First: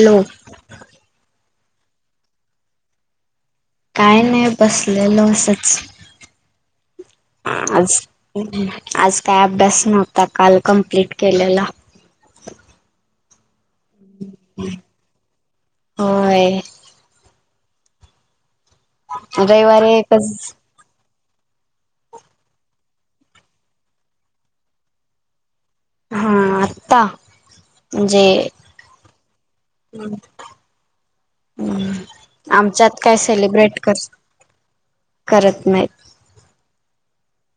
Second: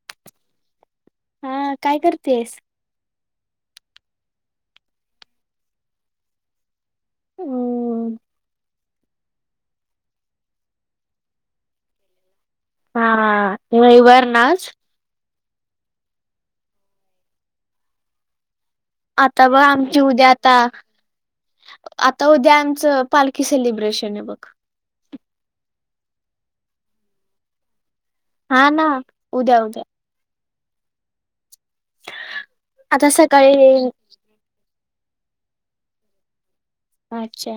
Hello. हा काय करतेस. काय नाही बसलेल असच आज. हम्म आज काय अभ्यास नव्हता काल कमप्लीट केलेला. हा हा रवीवार णा आज होय. आता ब रविवारी आमची उद्या एकच आता आता उद्या आमचं पालखी सेलिब्रेशन आहे बघ. हा आता जे हा ना. उद्या उद्या ् आमच्यात आता काय सकाळी सेलिब्रेट कर करत नाहीत अच्छा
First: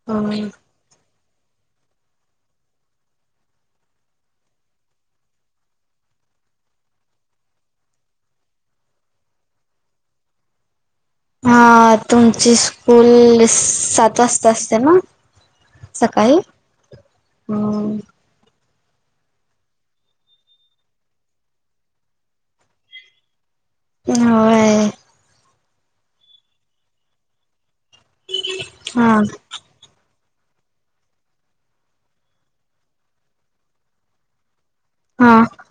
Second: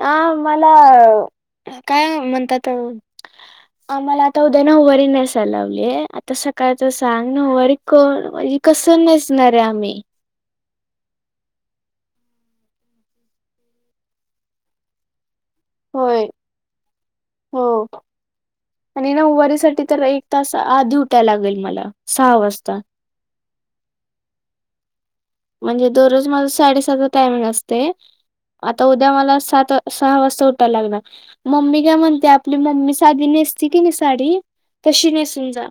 ह होय मला अ काय म्हणतात आम्हाला आता उद्या ना हवारी नसाय लावली आता सकाळच सांग ना होवारी कर म्हणज कस नेचणार आहे आम्ही हा तुमची स्कूल सात वाजता असते ना होय सकाळी हो हम्म आणि ना उवारीसाठी तर एक तास आधी उट्या लागेल मला सहा वाजता हो म्हणजे दररोज माझ साडेसातचा टायमिंग असते आता हा उद्या मला सात सहा वाजता उठायला लागणार मम्मी काय म्हणते आपली मम्मी साधी नेसती की नाही साडी तशी हा नेसून जा.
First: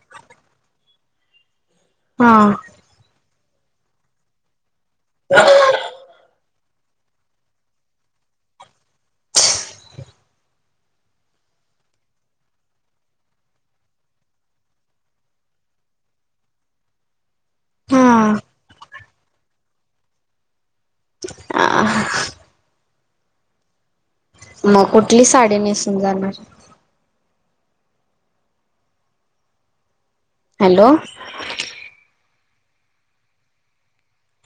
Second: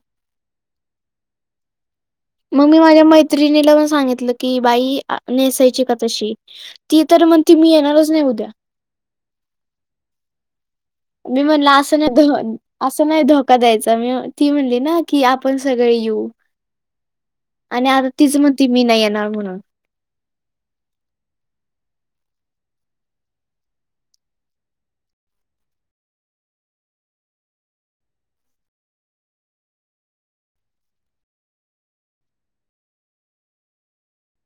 हा. मग मी माझ्या मैत्रिणी लावून सांगितलं की बाई नेसायची का तशी ती तर मग ती मी येणारच नाही उद्या. मी म्हणला अस नाही धन असं नाही धोका द्यायचा मी ती म्हणली ना की आपण सगळे येऊ आणि आता हा तिचं म्हणती मी नाही येणार म्हणून आ मग कुठली साडी नेसून जाणार हॅलो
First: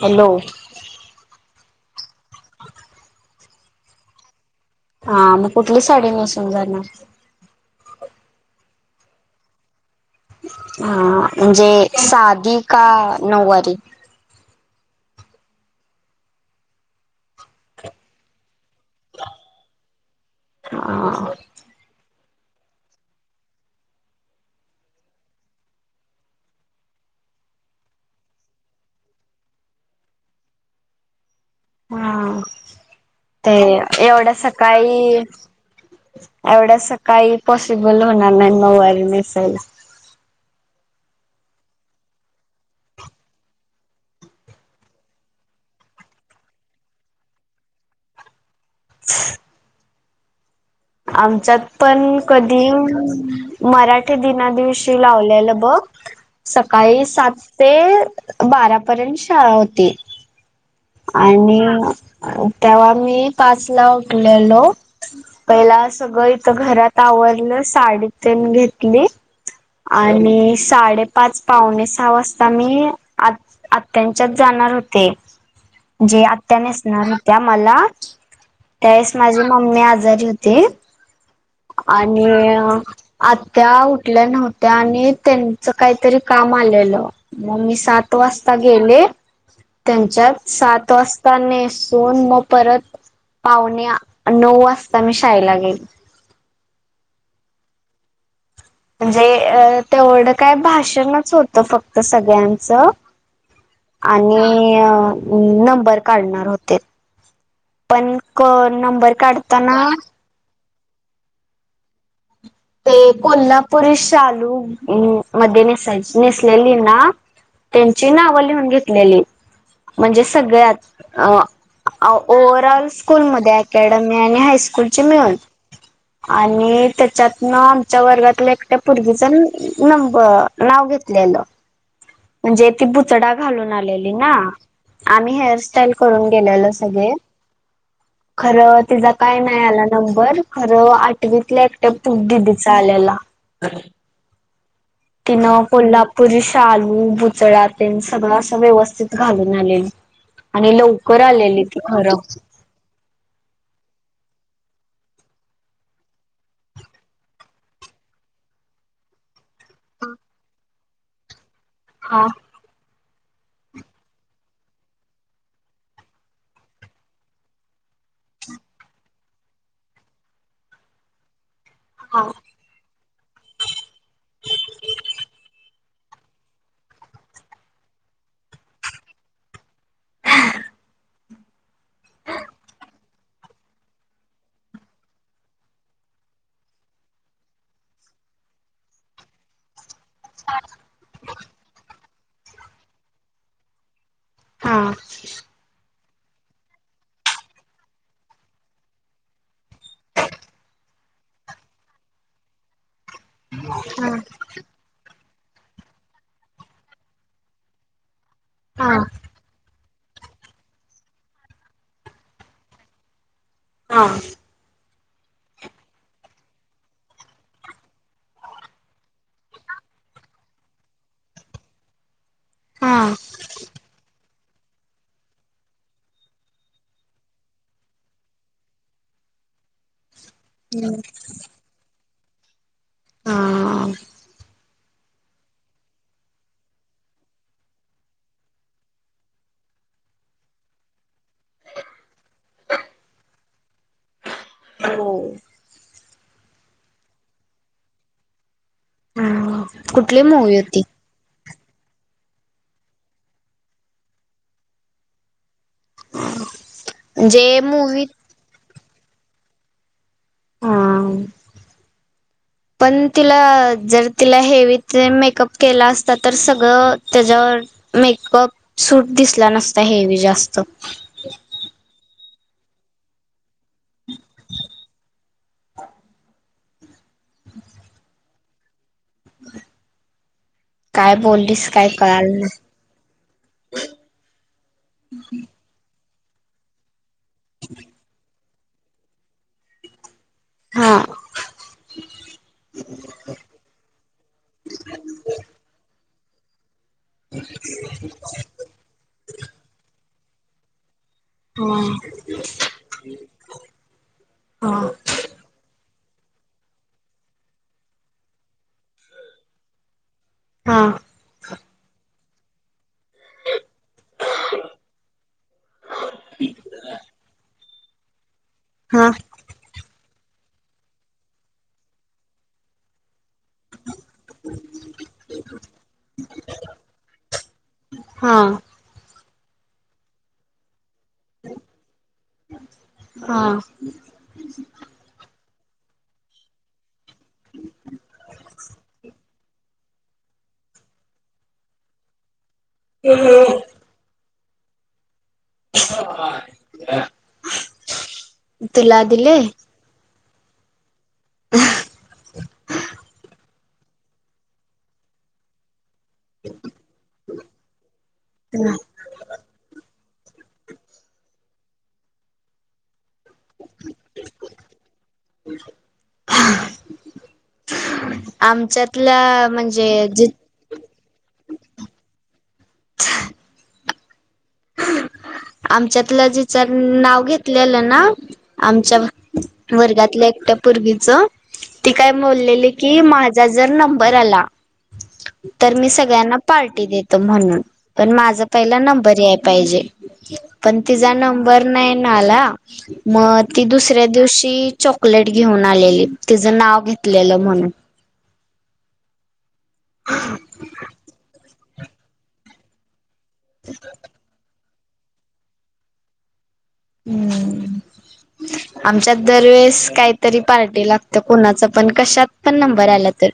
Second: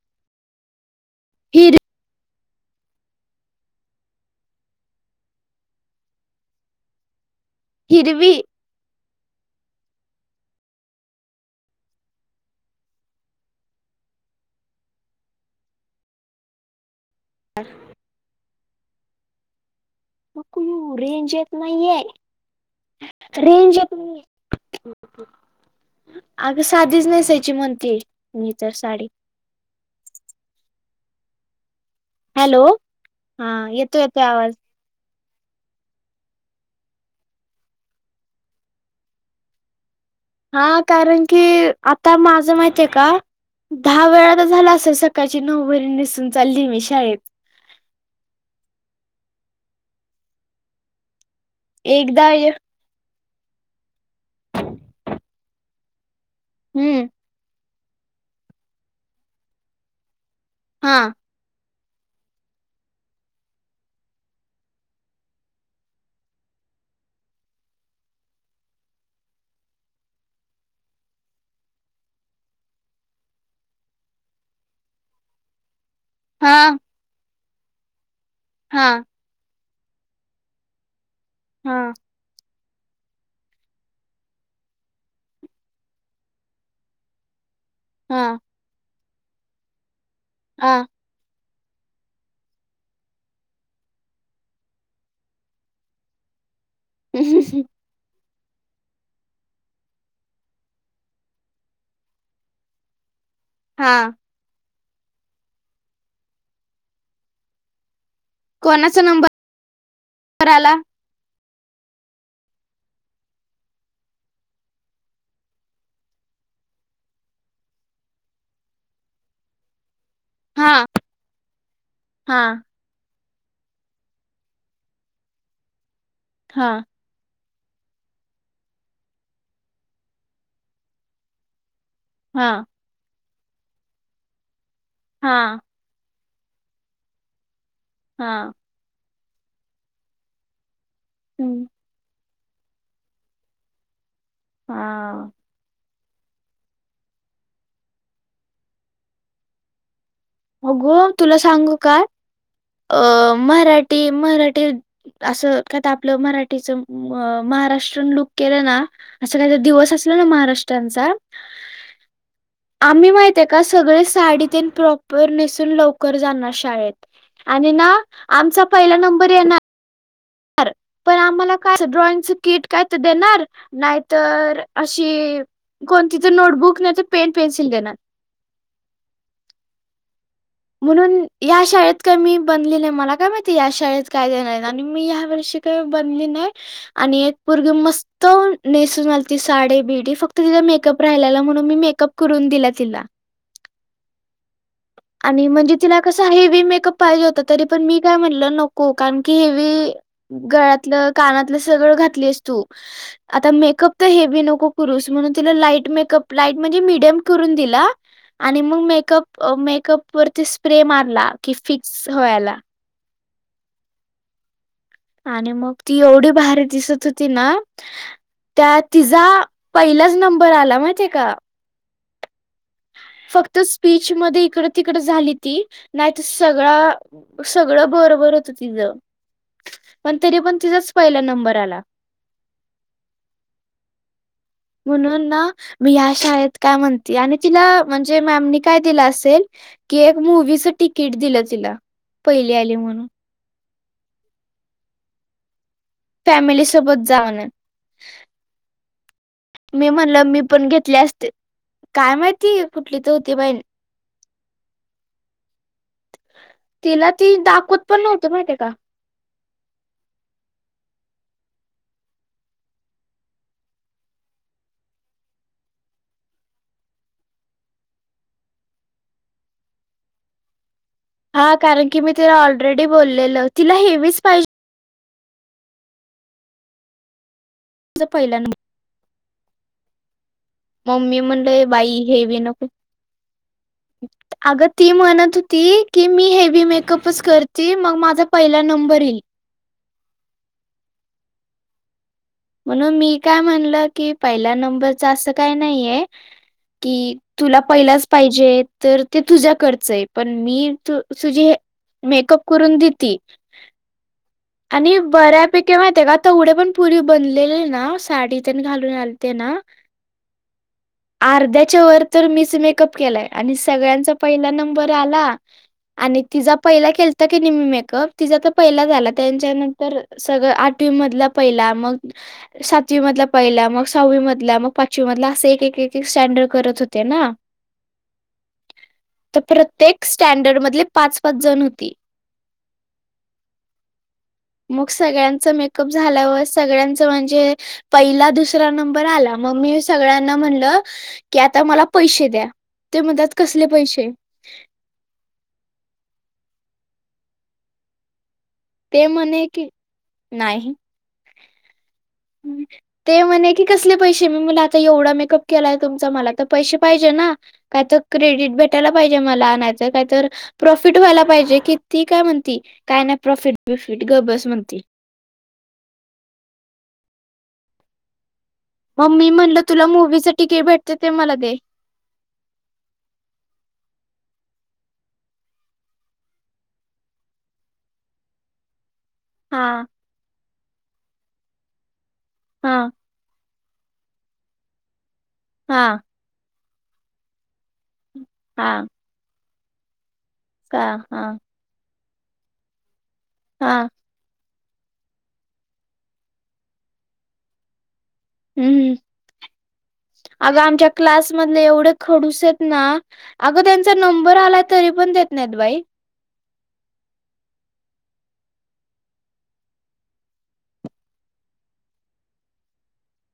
हॅलो फथीर हा मग कुठली साडी नेसून जाणार हिरवी ह म्हणजे साधी का नऊवारी ब हा मकूरेंज आहेत नाहीे रेंज त अगं साधीच नेसायची म्हणते मी तर साडी हा हॅलो हा ते येतो येतोय एवढं आवाज सकाळी एवढ्यास काही पॉसिबल होणार नाही नवारी नेसायला हा कारण की आता माझं माहितीय का दहा वेळा तर झाला असेल सकाळची नऊ व निसून चालली मी शाळेत ह् आमच्यात पण एकदा कधी मराठी. दिना दिवशी लावल्या बघ हम्म सकाळी सात. ते बारापर्यंत शाळा होती. हा. आणि तेव्हा मी पाच ला उठलेलो. पहिला सगळं इथ घरात आवरलं साडी तन घेतली आणि साडेपाच पाहणे सहा वाजता मी आत आत्यांच्यात जाणार होते जे आत्या हा नेसणार होत्या मला हा त्यावेळेस माझी मम्मी आजारी होते हा. आणि आत्या उठल्या नव्हत्या आणि त्यांच काहीतरी काम आलेलं म मी स सात हा वाजता गेले त्यांच्यात हा सात वास नसून मग परत पाहुणे नऊ वाजता मी शाळेला गेली. [unintelligible] म्हणजे तेवढं काय भाषणच होतं फक्त सगळ्यांचं हा. आणि अ नंबर काढणार होते. पण क नंबर काढताना कराला. ते कोल्हापुरी शालू मध्ये नेसायची नेसलेली ना त्यांची नावं लिहून घेतलेली म्हणजे स हा सगळ्यात हा ओवरऑल स्कूल मध्ये अकडमी आणि हायस्कूल मिळून हा आणि त्याच्यात न आमच्या वर्गातील एकट्या पोर्गीच नंब नाव घेतलेलं. हा म्हणजे ती बुचडा घालून आलेली ना आमी हेअर हा स्टाईल करून गेलेले सगळे हा खर तिचा काय नाही आला नंबर खरं आठवीतल्या एकट्या दिदीचा आलेला. हा तीन कोल्हा पुरी शालू बुचडा ते सगळं अस व्यवस्थित घालून आलेली. आणि अगो लवकर तुला आलेली सांगू ती का खरं. अ मराठी मराठी असं काय आपलं मराठीच महाराष्ट्रन लुक केलं ना असा काही दिवस असला ना महाराष्ट्रांचा हा. आम्ही माहितये का सगळे साडीतीन प्रॉ वर नेसून लवकर जानार शाळेत आणि ना आमचा पहिला नंबर ये र पण आम्हाला काय हा ड्रॉइंगचं किट त्यात देणार नाहीतर अशी कोणतीच नोटबुक नाही तर पेन पेन्सिल देणार. म्हणून या शाळेत काय मी बनले नाही मला काय माहिती या शाळेत काय देणार आणि मी ह्या वर्षी बनली नाही आणि एक पोरगी मस्त नेसून आलती साडी बिडी. फक्त तिचं मेकअप राहिलाला म्हणून मी मेकअप करून दिला तिला. हा. आणि म्हणजे तिला कस हेवी मेकअप पाहिजे होता तरी पण मी काय म्हटलं नको कारण की हेवी गळ्यातलं कानातलं सगळं घातली असतू आता मेकअप त हा हेवी नको करूस म्हणून तिला लाईट मेकअप लाईट म्हणजे मिडीयम करून दिला आणि मग मेकअप हा मेकअप वरती स्प्रे मारला की फिक्स व्हायला. हा. आणि मग ती एवढी भारी दिसत होती ना त्या तिजा पहिलाच नंबर आला माहितये का. हा. फक्त स्पीच मध्ये इकड तिकड झाली ती नाहीत सगळा सगळं बरोबर होत तिच पण तरी पण तिचाच पहिला नंबर आला. हा. म्हणून ना मी ह्या शाळेत काय म्हणते आणि तिला म्हणजे मॅमनी काय दिलं असेल कि एक मूवीच तिकीट दिलं तिला. पहिली आली म्हणून हो. फॅमिली सोबत जा म्हनून. हा मी म्हणल कुठली मी मूवी पण होती? घेतले असते. काय माहिती कुठली तर होती तिला ती म्हणजे दाखवत पण मूवी नव्हत. माहितीय का? हा. पण तिला जर तिला हेवी ते मेकअप केला असता तर सगळं तेज्यावर मेकअप सूट दिसला नसता. हेवी जास्त हा कारण की मी तिला ऑलरेडी बोललेल. तिला हेवीच पाहिजे [unintelligible] [unintelligible] पहिला म काय मी म्हणल ये बोललीस काय बाई कळाल हेवी नाही नको. अग ती म्हणत होती की मी हेवी मेकअप [unintelligible] करती मग माझा पहिला नंबर येईल. हा. म्हणून मी काय म्हणलं की पहिला नंबरच असं काय नाहीये. की तुला पहिलाच पाहिजे तर ते तुझ्याकडचं ये. पण मी तू तुझी हे हा मेकअप करून देती आणि बऱ्यापैकी माहितिये का? तेवढ्या पण पुरी बनलेले ना. साडी तेन घालून आलते ना हा. अर्ध्याच्या वर तर मीच मेकअप केलाय आणि सगळ्यांचा पहिला नंबर आला. आणि तिचा पहिला केलता किनी मी मेकअप तिजा तर पहिला हा आला. त्यांच्यानंतर सगळं आठवी मधला पहिला मग सातवी मधला पहिला, मग सहावी मधला, मग पाचवी मधला, असे एक-एक स्टँडर्ड करत होते ना. हा. तर प्रत्येक स्टँडर्ड मधले पाच-पाच जण होती. हा मग सगळ्यांच मेकअप झाल्यावर. सागळ्यान म्हन जे पहिला, दुसरा नंबर आला. मग मी सगळ्यांना म्हणल, की आता मला पैसे द्या. ते म्हणतात कसले पैसे? [unintelligible] ते दिले म्हणे की नाही. ते म्हणे की कसले पैसे? मी म्हणलं आता एवढा मेकअप केलाय तुमचा. मला तर पैसे पाहिजे ना? काय तर क्रेडिट भेटायला पाहिजे मला. नाही तर काहीतर प्रॉफिट व्हायला पाहिजे. कि ती काय म्हणती काय नाही प्रॉफिट बफिट. ग बस म्हणती. आम मग मी म्हणलं, तुला मूवीच टीके भेटते ते मला दे. आमच्यातलं जेच नाव घेतलेलं ना. आमच्या हा वर्गातल्या एकट्या पूरगीच. ती काय बोललेली हा की माझ जा जर नंबर आला, तर मी हा सगळ्यांना पार्टी देतो म्हणून. पण, माझा पहिला हा नंबर याय पाहिजे. पण का तिचा हा नंबर नाही ना आला. मग ती हा दुसऱ्या दिवशी चॉकलेट घेऊन आलेली. तिचं नाव घेतलेलं म्हणून हम हम. अग आमच्या क्लास मधले एवढे खडूस आहेत ना अगं त्यांचा नंबर आलाय तरी पण देत नाहीत बाई. हम्म. आमच्यात दरवेेळेस काहीतरी पार्टी लागत्या. कोणाच पण, कशात पण नंबर आला तर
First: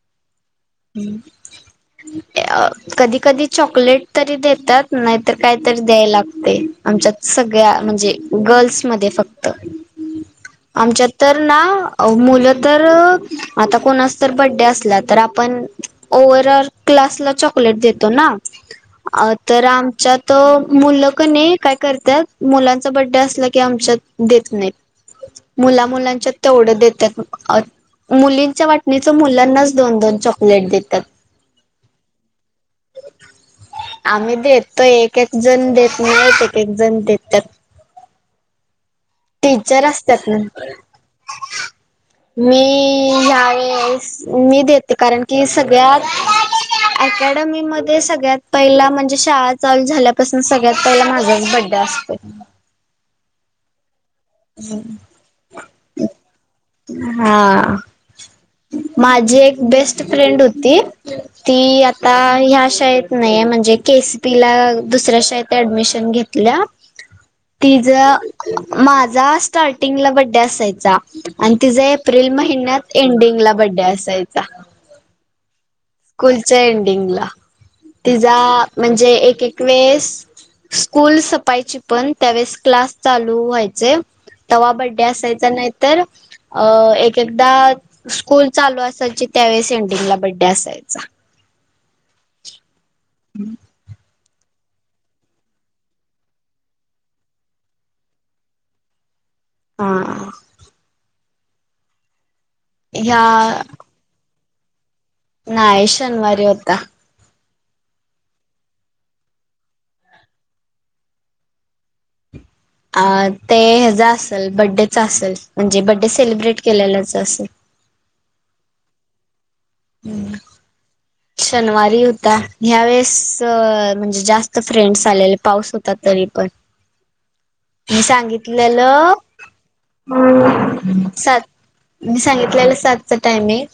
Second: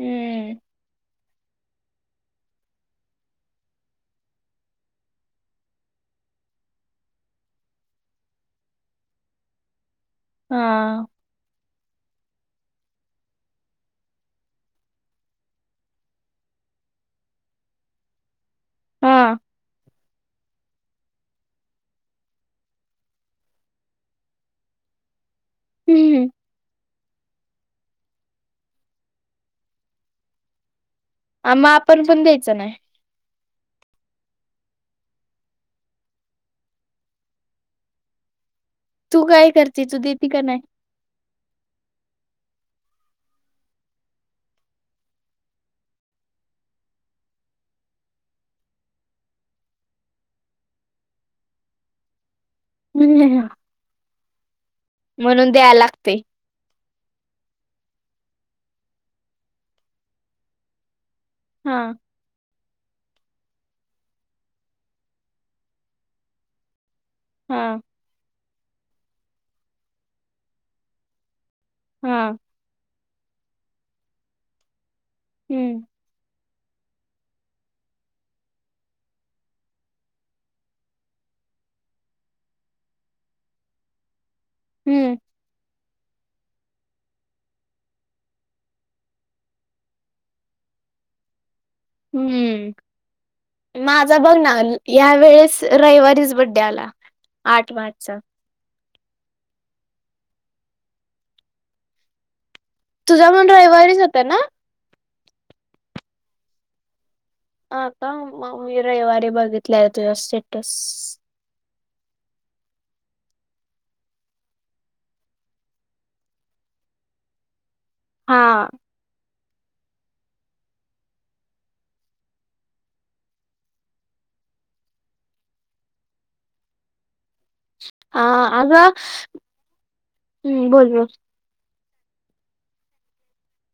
हम्म. हम् अ कधी कधी चॉकलेट तरी देतात नाहीतर कायतरी द्याय लागतय आमच्यात सगळ्या म्हणजे गर्ल्समध्ये फक्त [inaudible] आमच्यात तर ना मुलं तर आता कोणाचा तर बड्डे असला तर आपण ओव्हरऑल क्लासला चॉकलेट देतो ना अ हा तर आमच्यात मुलं कणी काय करत्यात मुलांचा बड्डे असला की आमच्यात देत नाही मुला हम्म मुलांच्यात तेवढं देतात मुलींच्या वाटणीच मुलांनाच दोन दोन चॉकलेट देतात आ म आपण पण द्यायचं नाही आम्ही देतोय एक एक जण देत नाहीत एक एक जण देत्यात तू काय करती? टीचर तू असतात देती ना काय नाही? मी ह्या वेळेस मी देते कारण की सगळ्यात अकॅडमी मध्ये सगळ्यात पहिला म्हणजे शाळा चालू झाल्यापासून सगळ्यात पहिला माझाच बड्डे असतोय हम् हम् म्हणून द्यायला लागतंय. हा माझी एक बेस्ट फ्रेंड होती ती हा आता आता ह्या शाळेत नाही म्हणजे केसीपी ला दुसऱ्या शाळेत ऍडमिशन घेतल्या हा तिज माझा स्टार्टिंगला बड्डे असायचा. आणि तिचा हा एप्रिल महिन्यात एंडिंगला बड्डे असायचा हम्म कुलच्या एंडिंगला तिचा म्हणजे एक एक वेळेस स्कूल सपायची पण त्यावेळेस क्लास चालू व्हायचे तवा बड्डे हम्म असायचा नाही तर अ एक एकदा स्कूल चालू असायची त्यावेळेस एंडिंग ला बड्डे असायचा. हम्म म बघ ना या वेळेस रविवारीच बड्डे आला आठ मार्चचा हा ह्या तुझा पण रविवारीच होता ना नाही शनिवारी होता हा का मी रविवारी बघितले आहे तुझं स्टेटस अ ते ह्याचा असंल बड्डेच असंल म्हणजे बड्डे सेलिब्रेट केलेल्याचं असेल. हा हम्म शनिवारी होता ह्या वेळेस म्हणजे जास्त फ्रेंड्स आलेले पाऊस होता तरी पण [inaudible] मी हा अगं सांगितलेलं बोल बोल स मी सांगितलेलं सातचं टायमिंग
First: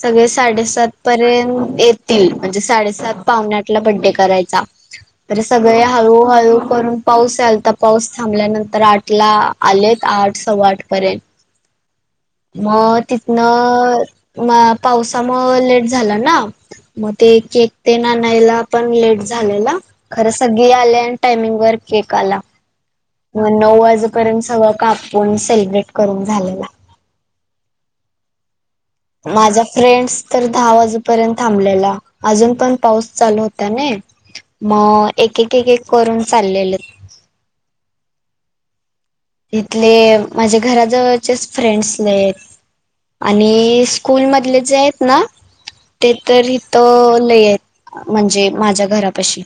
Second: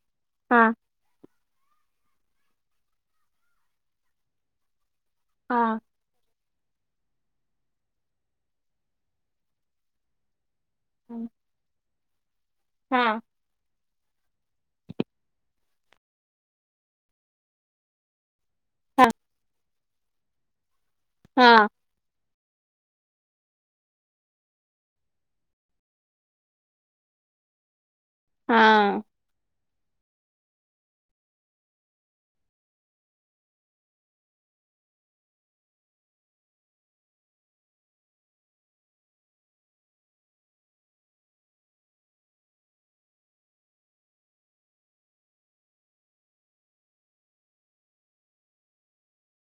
सगळे हा साडेसात पर्यंत येत तील म्हणजे साडे सात पावणे आठला बड्डे करायचा तर हा सगळ्या हळूहळू करून पाऊस यालता पाऊस थांबल्यानंतर आठला आलेत आठ सव्वा आठ परेंत हा. मग तिथून न म पावसामुळं लेट झाला ना मग ते केक तेन आणायला पण लेट झालेला खरं सगळे आले अन टाइमिंग हा वर केक आला मग नऊ वाजेपर्यंत सगळं कापून सेलिब्रेट करून झालेला. हा माझ्या फ्रेंड्स तर दहा वाजेपर्यंत थांबलेला अजून पण पाऊस चालू होता नाही? मग एक एक एक एक करून चाललेले. ईथले माझे घराजवळचेच फ्रेंड्स लय आहेत. आणि स्कूल मधले जे आहेत ना? ते तर इथं लय आहेत. म्हणजे माझ्या घरापाशी.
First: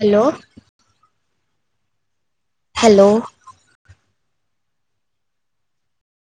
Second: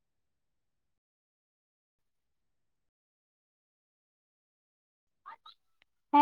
हॅलो. हॅलो. ह.